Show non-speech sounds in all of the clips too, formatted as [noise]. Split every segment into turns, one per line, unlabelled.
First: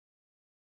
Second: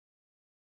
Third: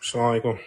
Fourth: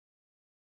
Assalamu alaikum.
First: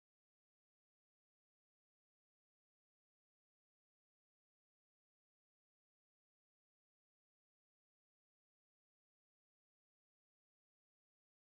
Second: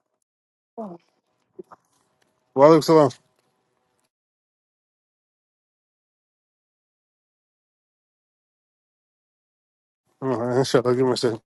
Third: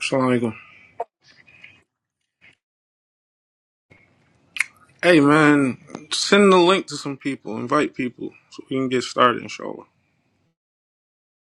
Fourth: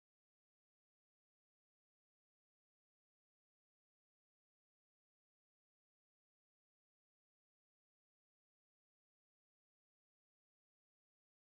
Assalamu alaikum.
Walaikum salam.
Hey man, send the link to some people. Invite people so we can get started, inshallah.
Oh, [laughs] Inshallah, give me a second.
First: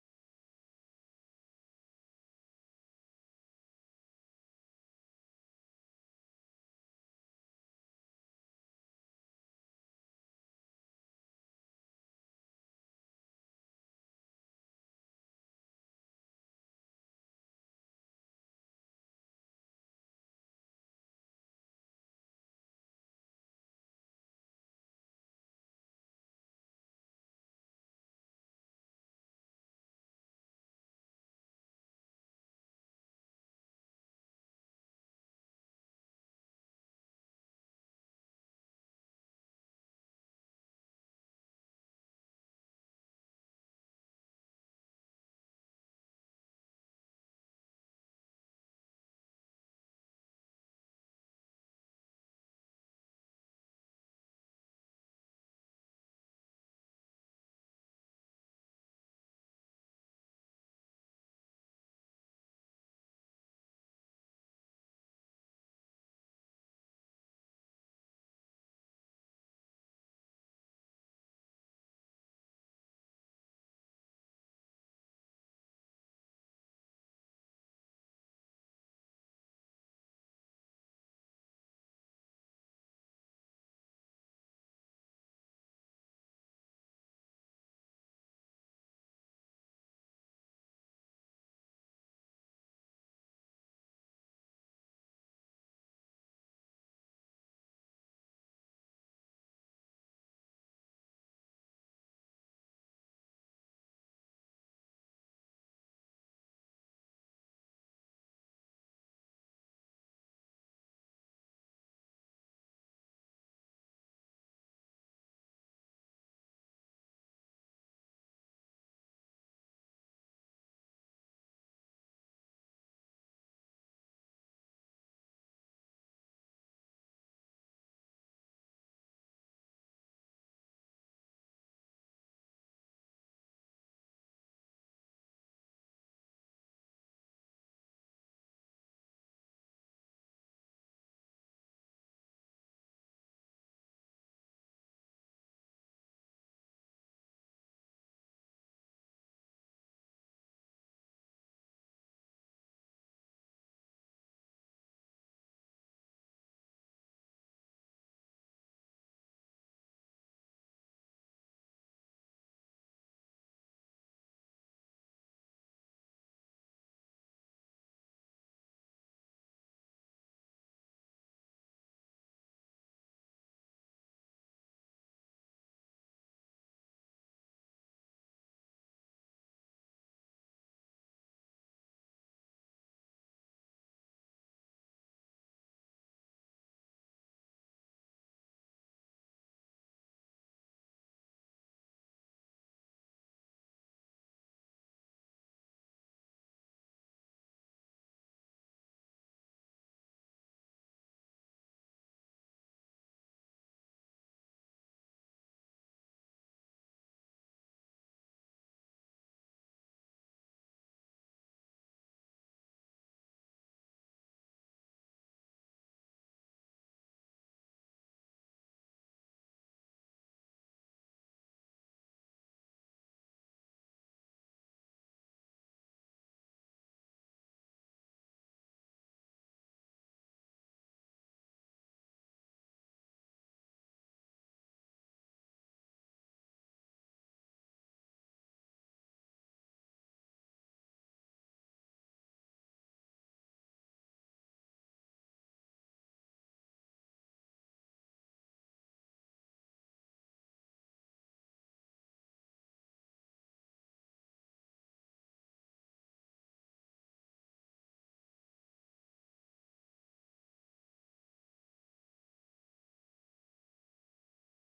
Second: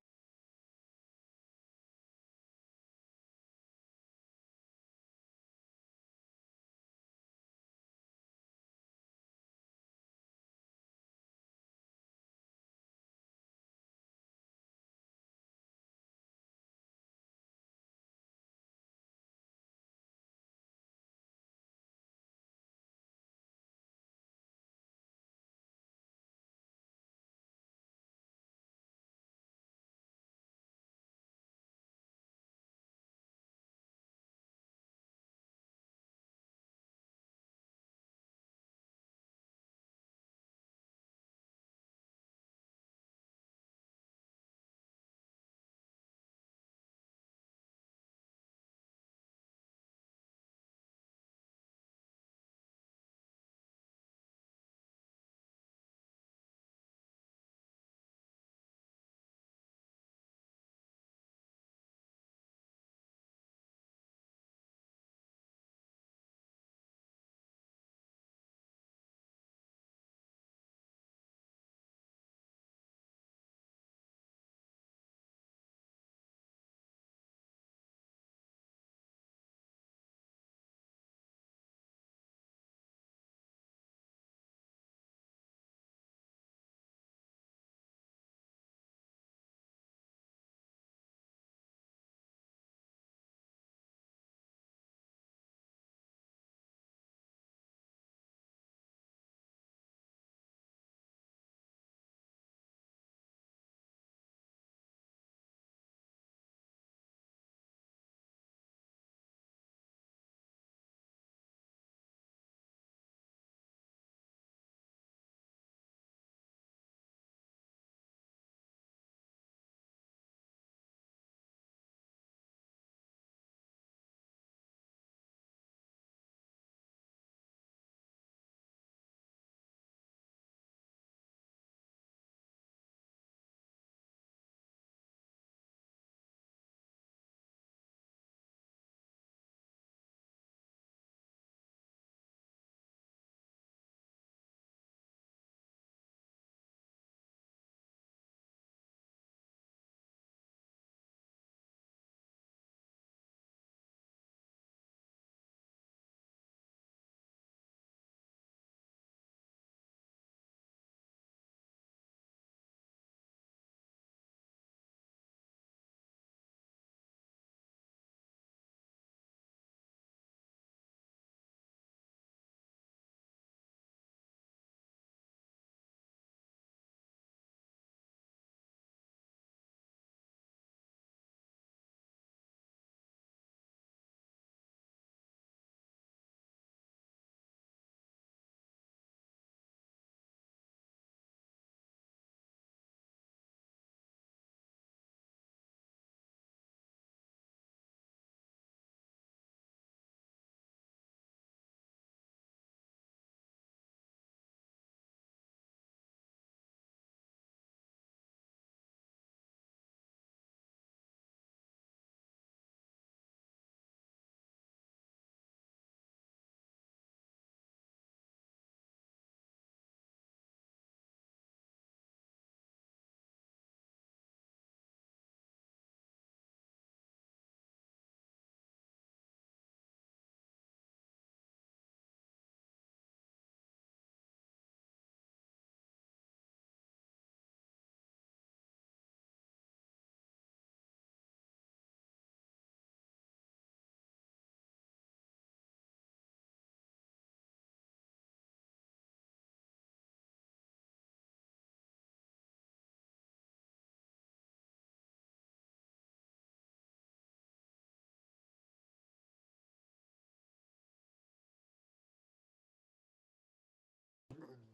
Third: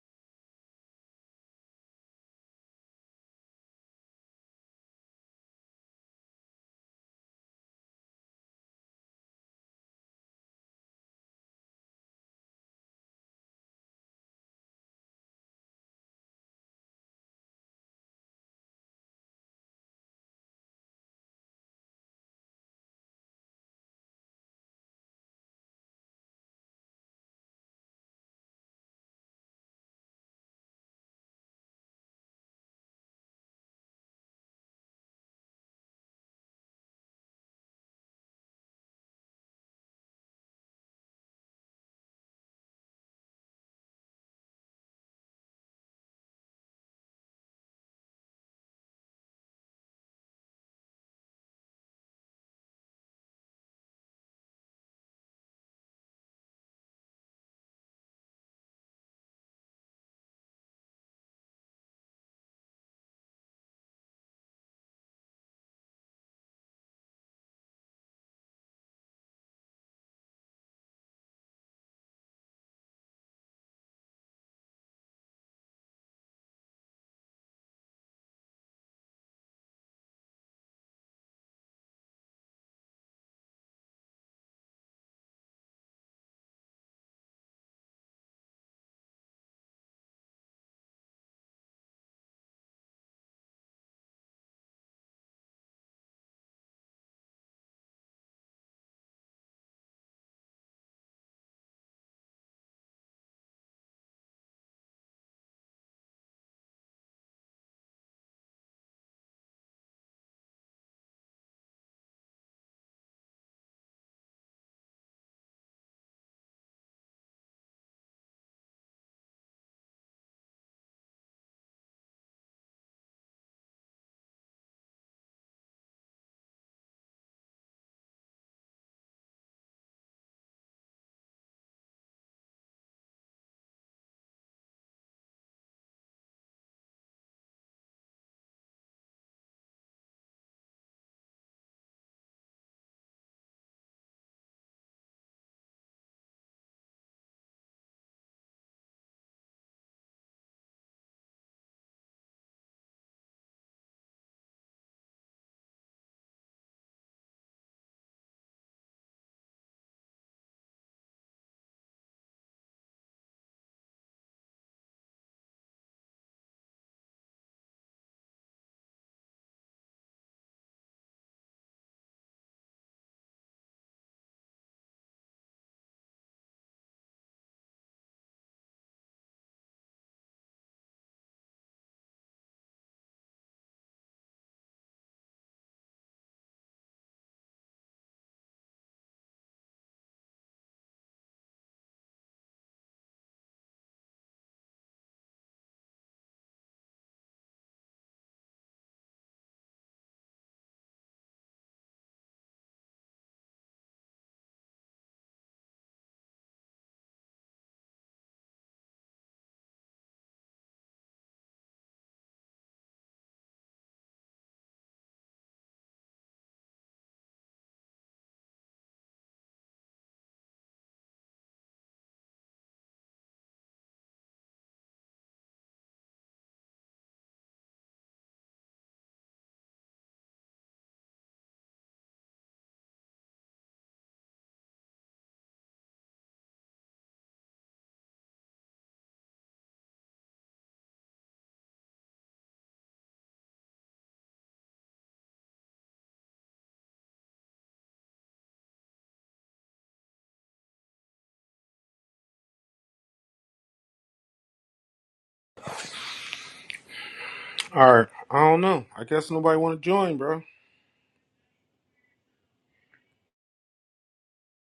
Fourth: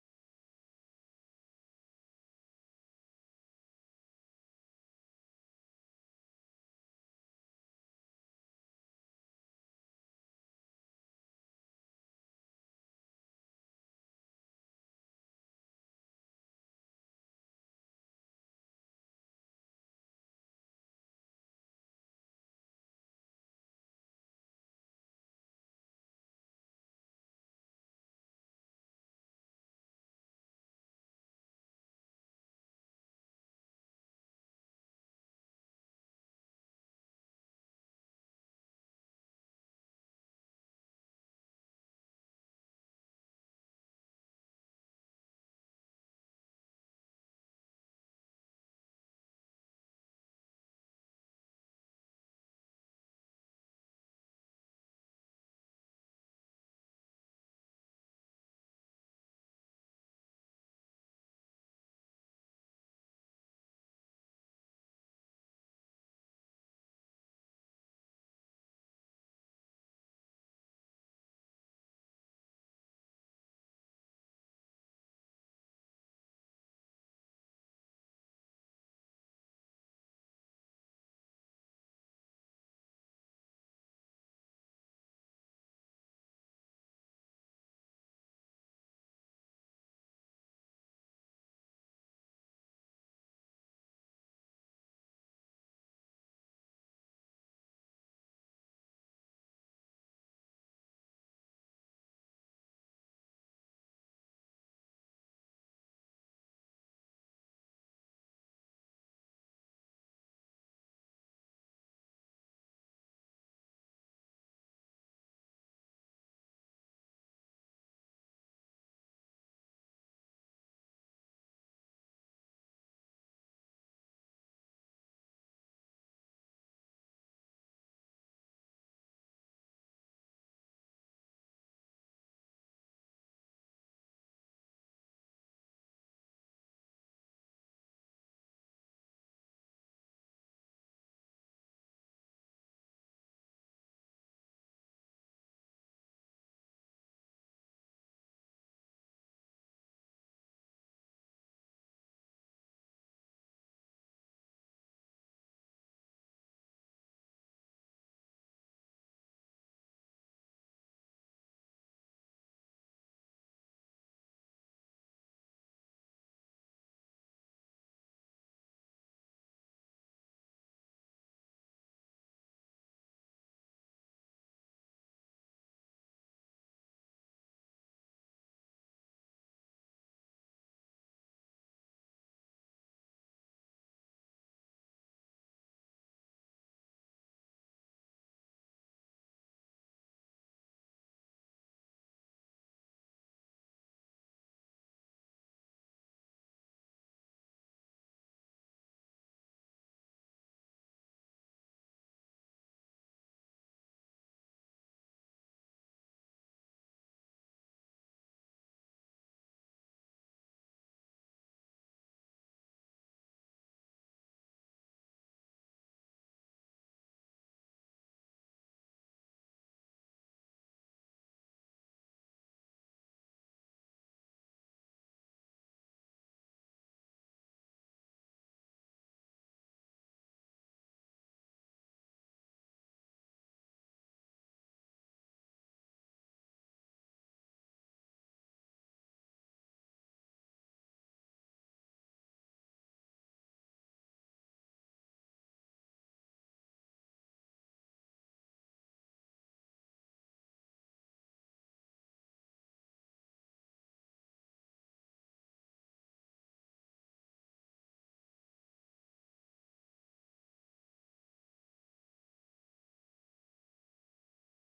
All right. I don't know. I guess nobody want to join, bro.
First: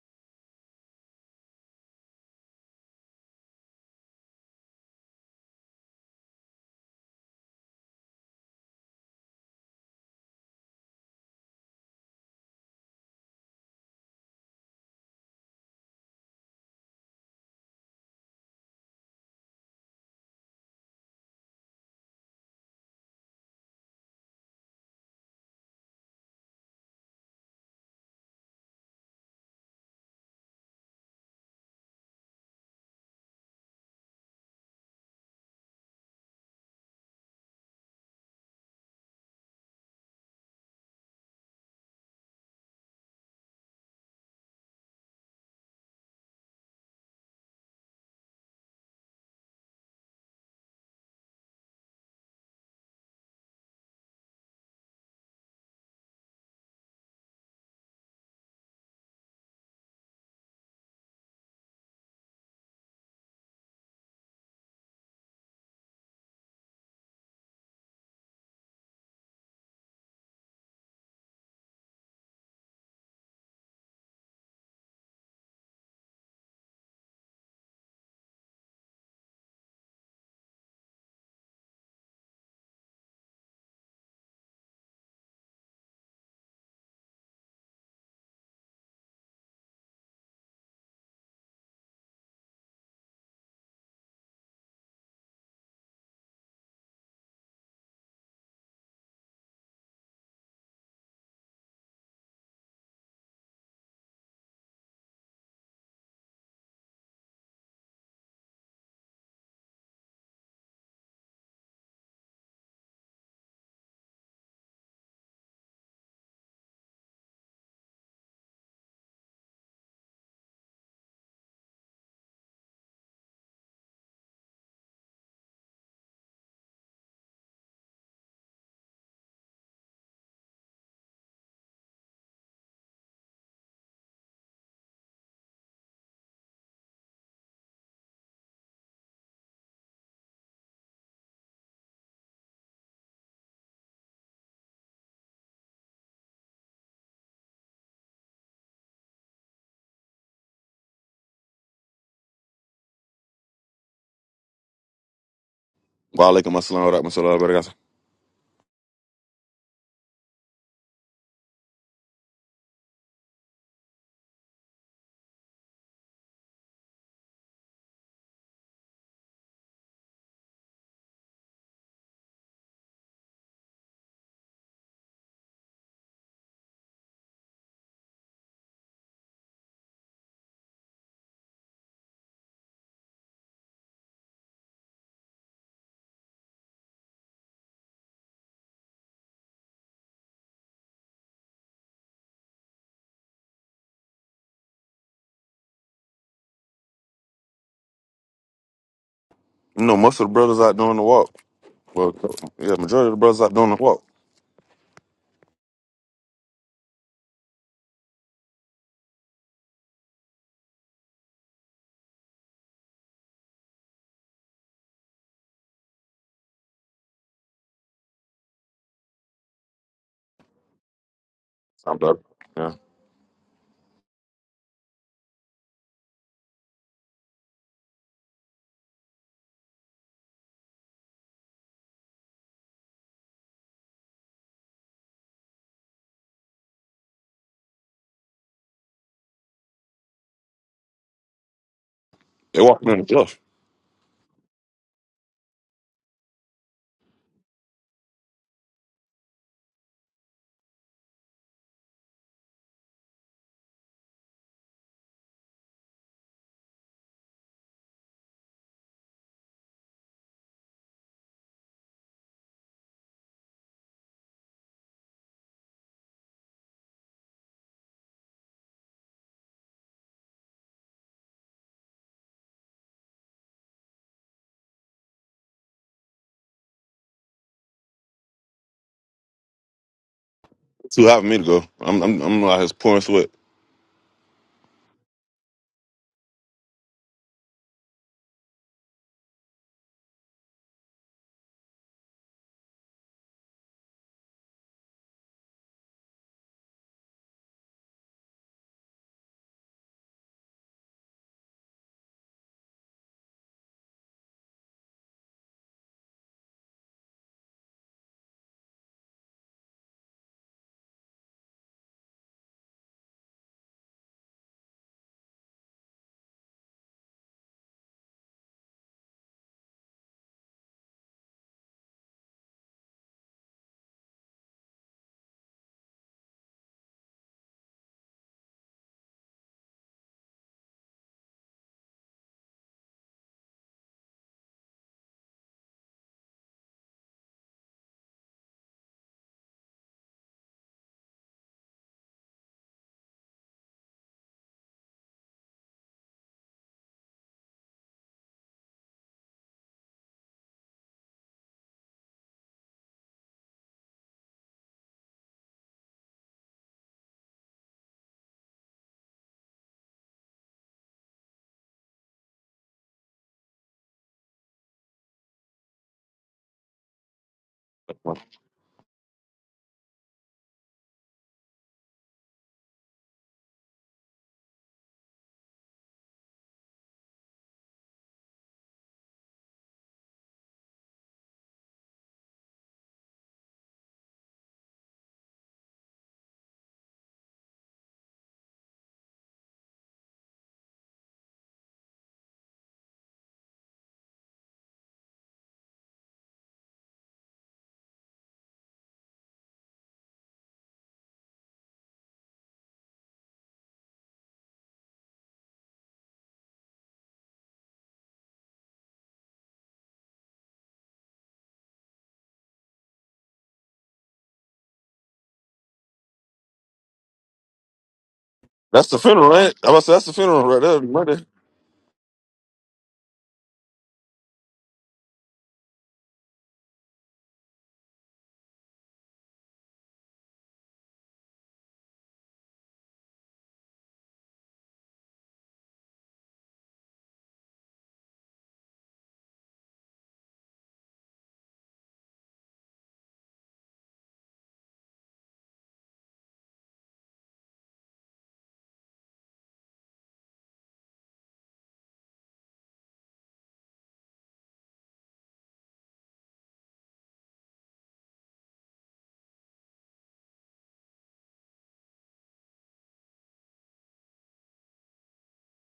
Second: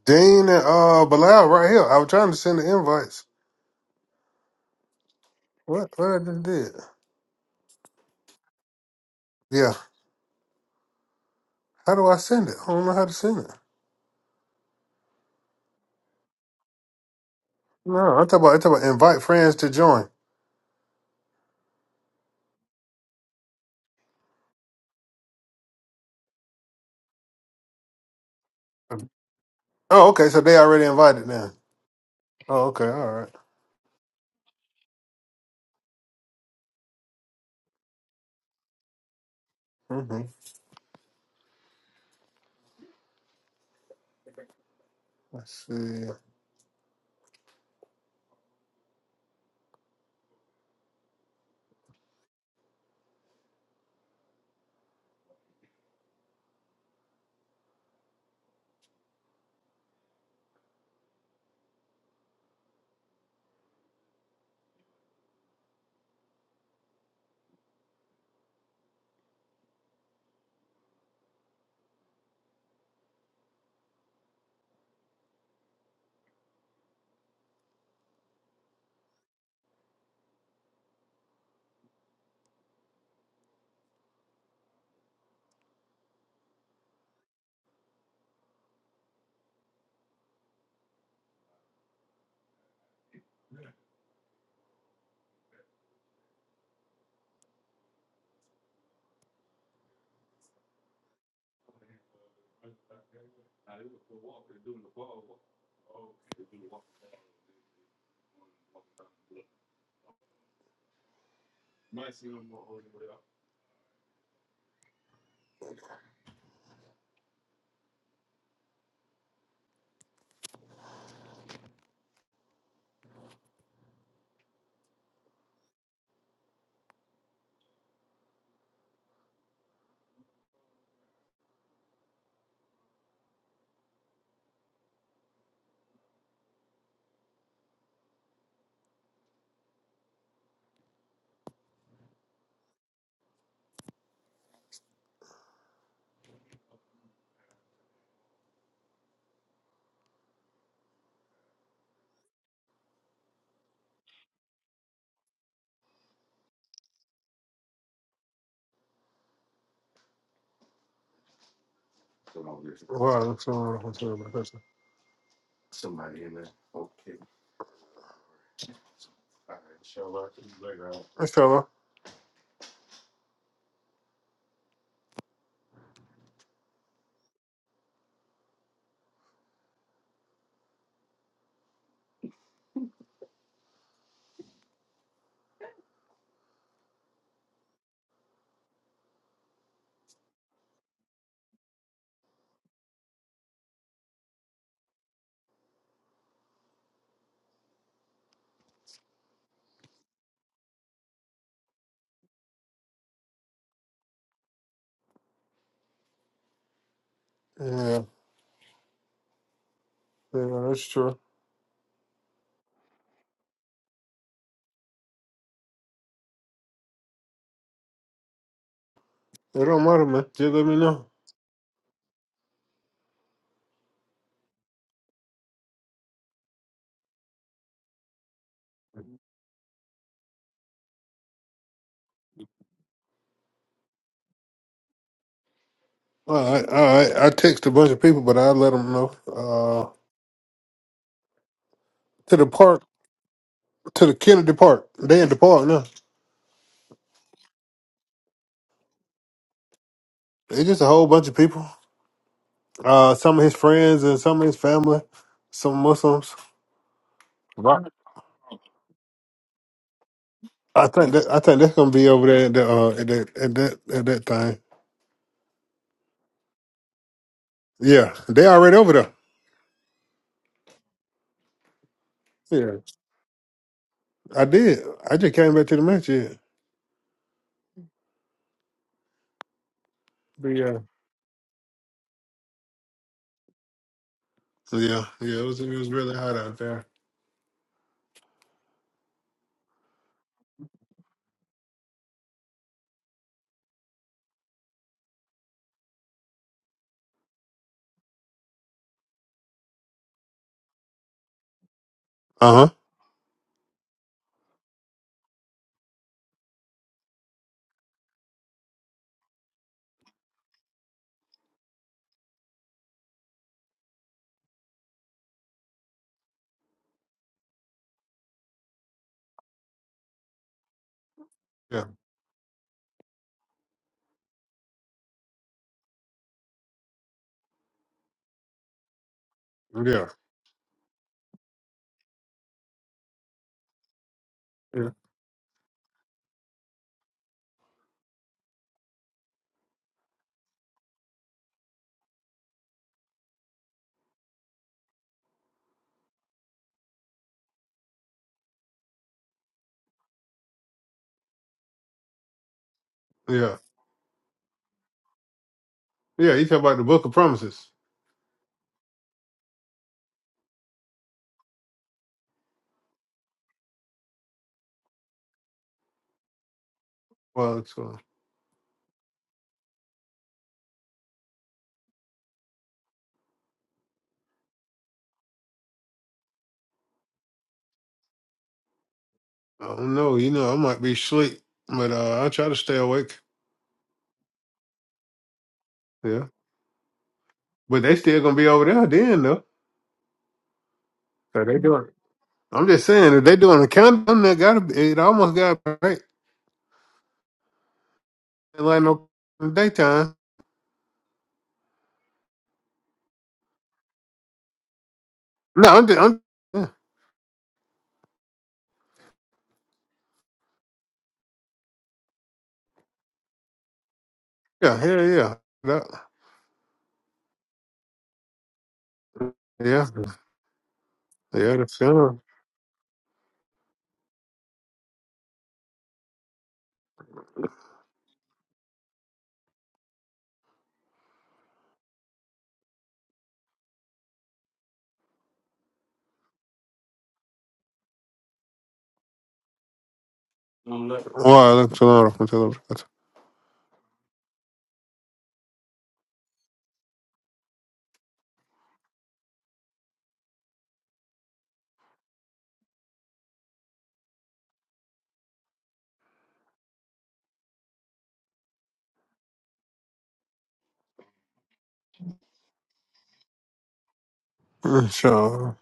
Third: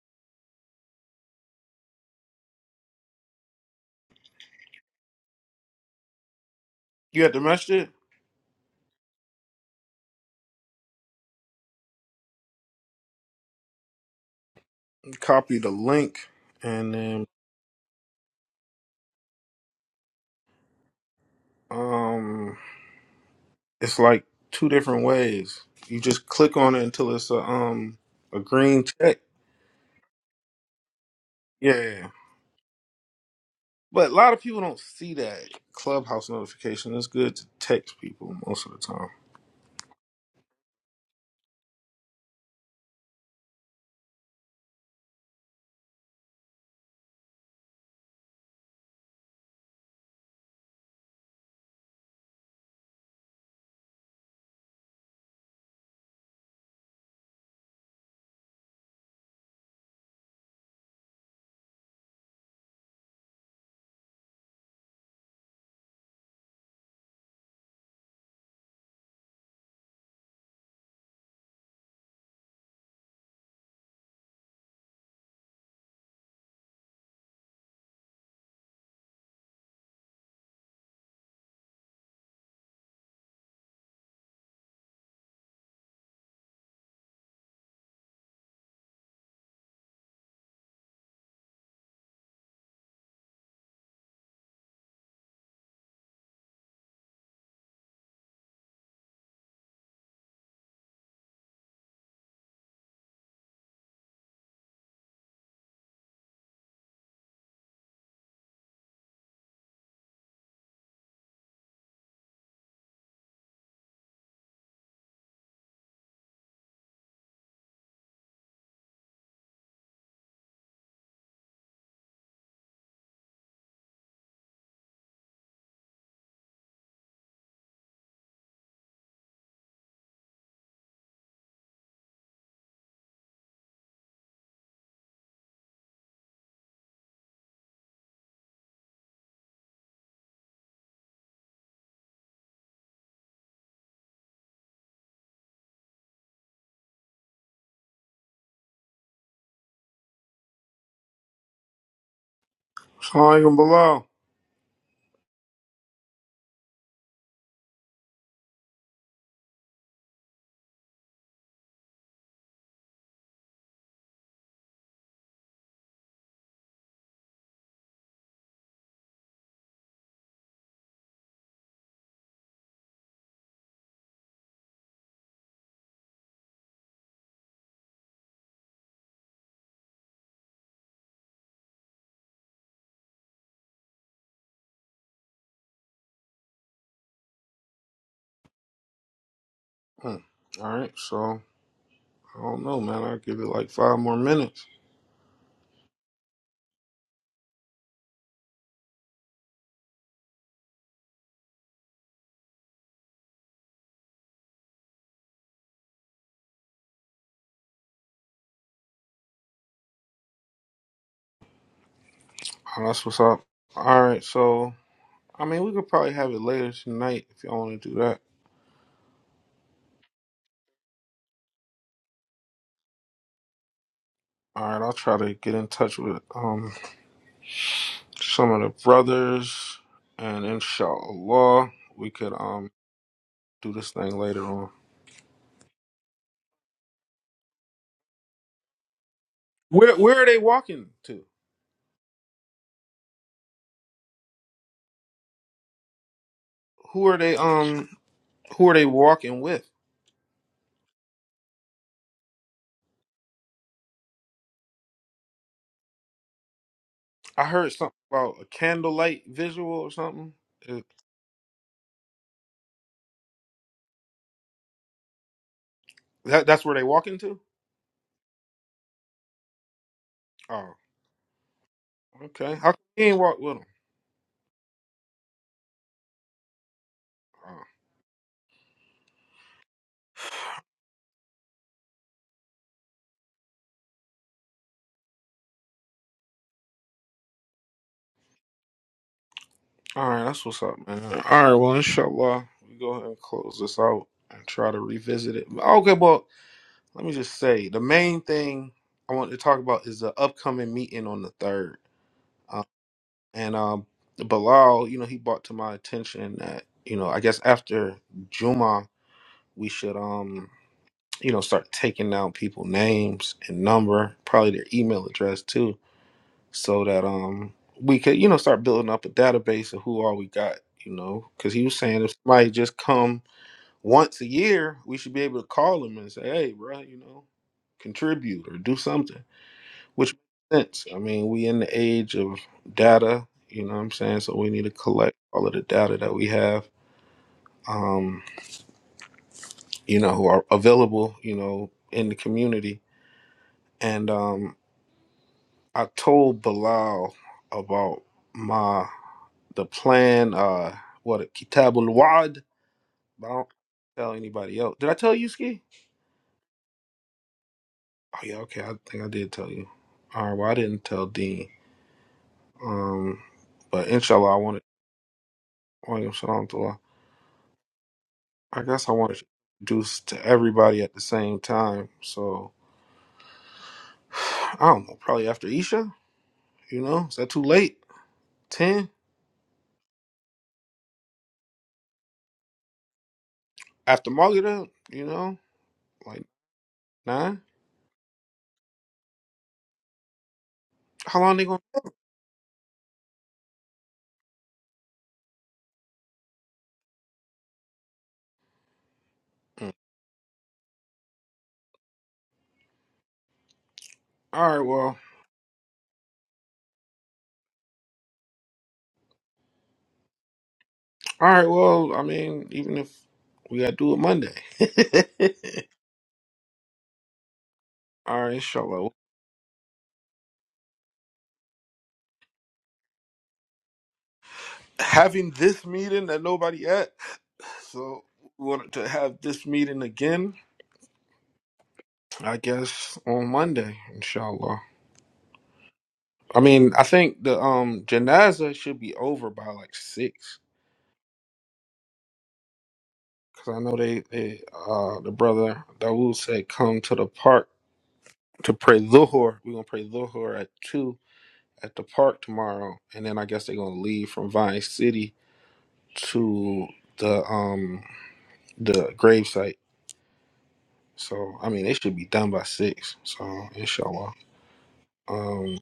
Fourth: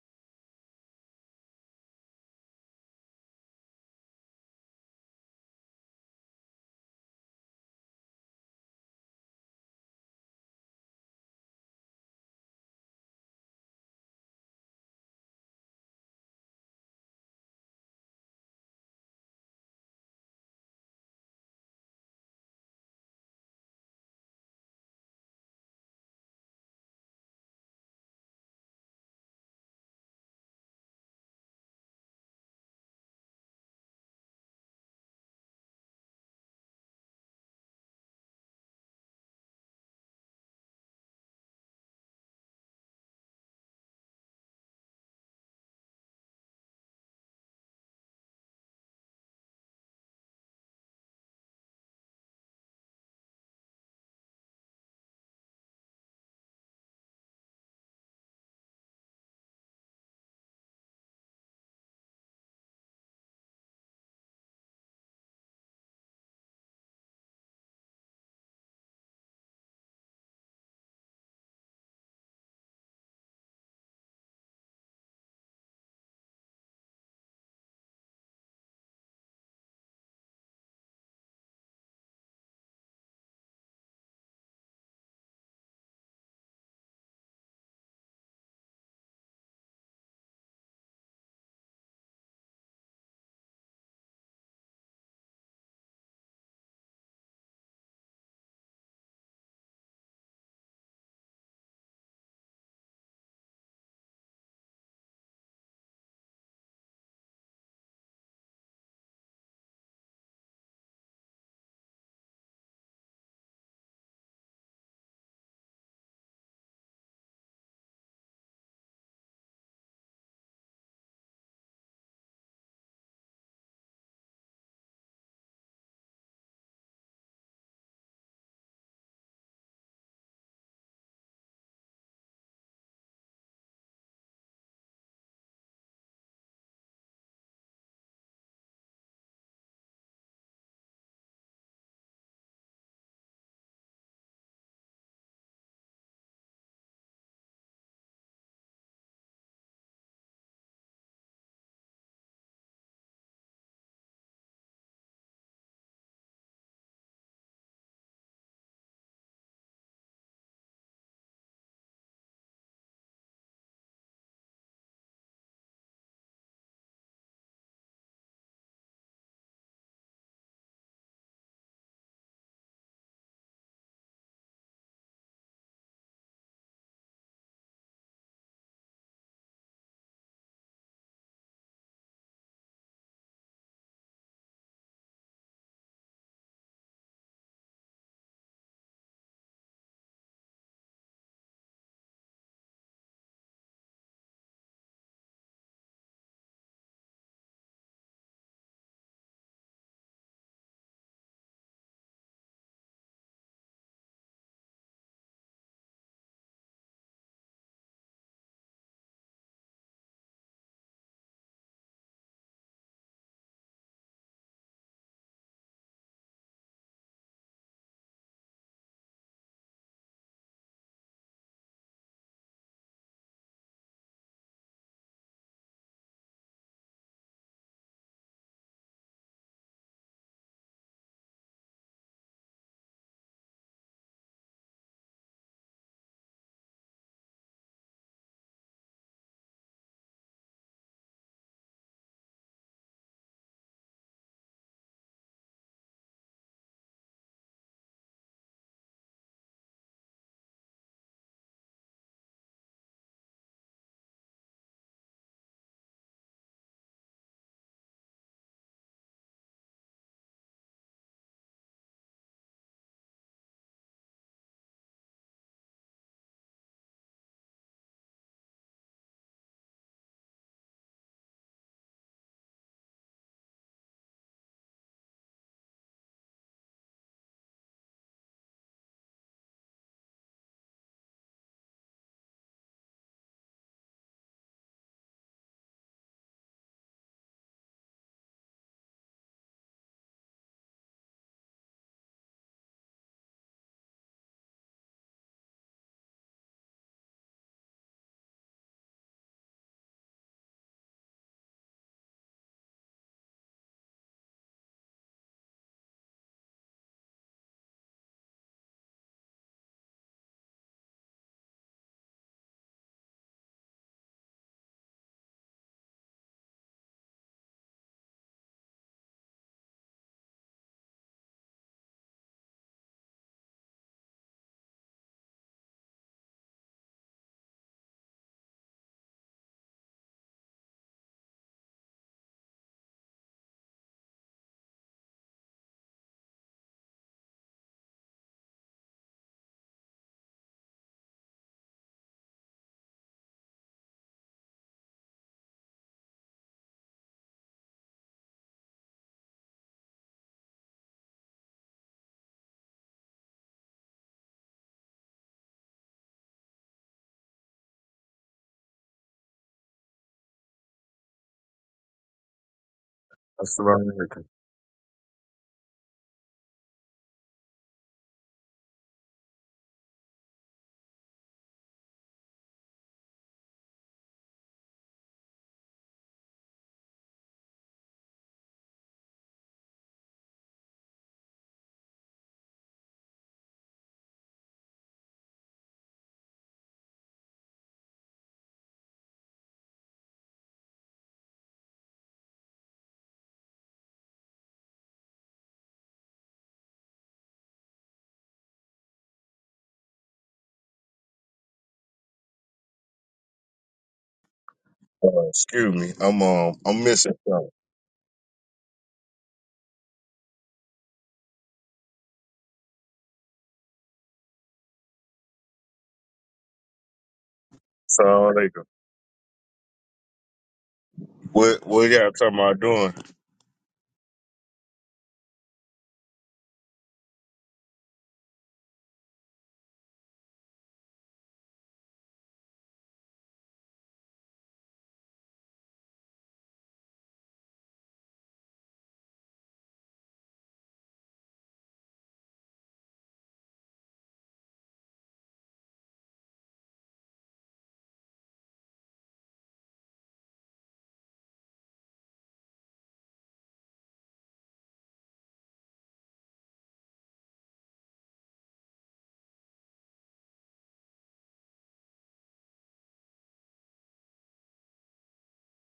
Dean and uh, Bilal right here. I was trying to send the invites. What? What I just did?
You had to message it.
Yeah. How do I send it? I don't know how to send it.
Copy the link, and then
No, I'm talking about, I'm talking about invite friends to join.
um, it's like two different ways. You just click on it until it's a um a green check.
Oh, okay. So they already invited then.
Yeah.
Oh, okay. All right.
But a lot of people don't see that clubhouse notification. It's good to text people most of the time.
Mm-hmm. Let's see.
Assalamu alaikum, Bilal.
Wa alaikum assalam wa rahmatullahi wa barakatuh.
Wow, that's not what I'm about. That's that's true.
Hmm. All right. So. I don't know, man. I'll give it like five more minutes.
No, most of the brothers out doing the walk. Well, yeah, majority of the brothers out doing the walk.
Yeah, yeah, that's true.
Oh, that's what's up. All right, so I mean, we could probably have it later tonight if y'all want to do that.
It don't matter, man. Just let me know.
I'm done. Yeah.
All right, I'll try to get in touch with um some of the brothers, and inshallah, we could um do this thing later on.
All right, all right. I text a bunch of people, but I let them know. Uh,
Where where are they walking to?
to the
They
park.
walking in the church.
to the Kennedy Park. They in the park now.
Who are they um Who are they walking with?
They just a whole bunch of people. Uh, some of his friends and some of his family, some Muslims.
I heard something about a candlelight visual or something. Is-
I think that I think that's gonna be over there at, the, uh, at that at that at that thing.
that that's where they walking to?
Yeah, they already over there.
Oh, okay. How come
Yeah,
he ain't walk with
I did. I just came back to the match. Yeah,
them?
but yeah,
Too hot for me to go. I'm, I'm, I'm out here pouring sweat.
yeah, yeah. It was it was really hot out there.
All right, that's what's up, man. All right, well, inshallah, we go ahead and close this out and try to revisit it. Okay, well, let me just say the main thing I want to talk about is the upcoming meeting on the third. Uh,
Uh huh.
and um, Bilal, you know, he brought to my attention that you know, I guess after Juma, we should um, you know, start taking down people names and number, probably their email address too so that um we could you know start building up a database of who all we got you know because he was
Yeah,
saying if somebody just come once a year we should be able to call them and say hey bro you know contribute or do something
yeah,
which makes sense i mean we in the age of data you know what i'm saying so we need to
yeah,
collect all of the data that we have um you know who are available you know in the community and um i told bilal about my the plan. Uh, what Kitabul Wad. But I don't
yeah,
tell anybody else. Did I tell you, Ski?
yeah. You talk about the Book of Promises.
Oh yeah, okay. I think I did tell you. All right. Well, I didn't tell Dean. Um,
That's the wrong
but
record.
inshallah, I wanted. William Shalom to Allah.
Well, it's, uh,
I guess I wanted to introduce to everybody at the same time. So [sighs] I don't know. Probably after Isha. You know, is that too late? Ten
I don't know. You know, I might be asleep, but uh, I try to stay awake.
after Maghrib. You know,
Yeah.
like nine.
But they still gonna be over there then though.
How long they going?
I'm just saying if they doing a countdown, that gotta be it almost got right like no
to
daytime.
All right. Well.
Uh,
No,
excuse
I'm
me.
just I'm
I'm um
yeah,
I'm missing something.
All right. Well. I mean, even if We gotta do it Monday.
yeah, hell yeah.
[laughs]
That,
So
All right,
like
That's
inshallah.
the funeral, right? I was
yeah,
that's the funeral right there. Monday.
yeah,
what
that's
what
yeah.
y'all talking about doing?
Having this meeting that nobody at, so we wanted to have this meeting again. I guess on Monday, inshallah. I mean, I think the um janaza should be over by like six,
Well, that's a lot of control.
cause I know they, they uh the brother Dawood said come to the park to pray Luhur. We're gonna pray Luhur at two at the park tomorrow, and then I guess they're gonna leave from Vine City to the um the gravesite. So I mean, they should be done by six. So inshallah,
Inshallah.
um,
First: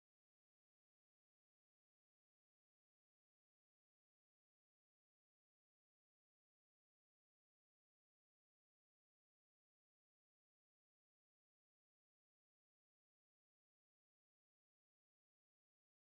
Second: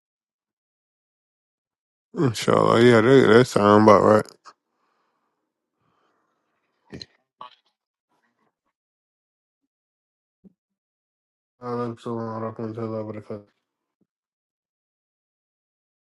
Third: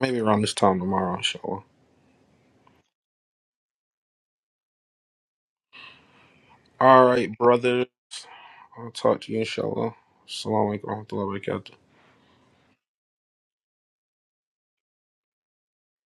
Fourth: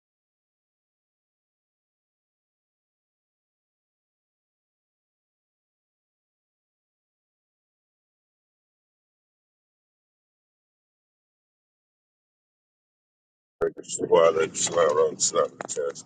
maybe around this time tomorrow, inshallah.
Inshallah. Yeah, that, that sound about right.
All right, brothers, I'll talk to you inshallah. Assalamu alaikum warahmatullahi wabarakatuh.
Well, that's a lot of control.
Before I let you slide around the slide.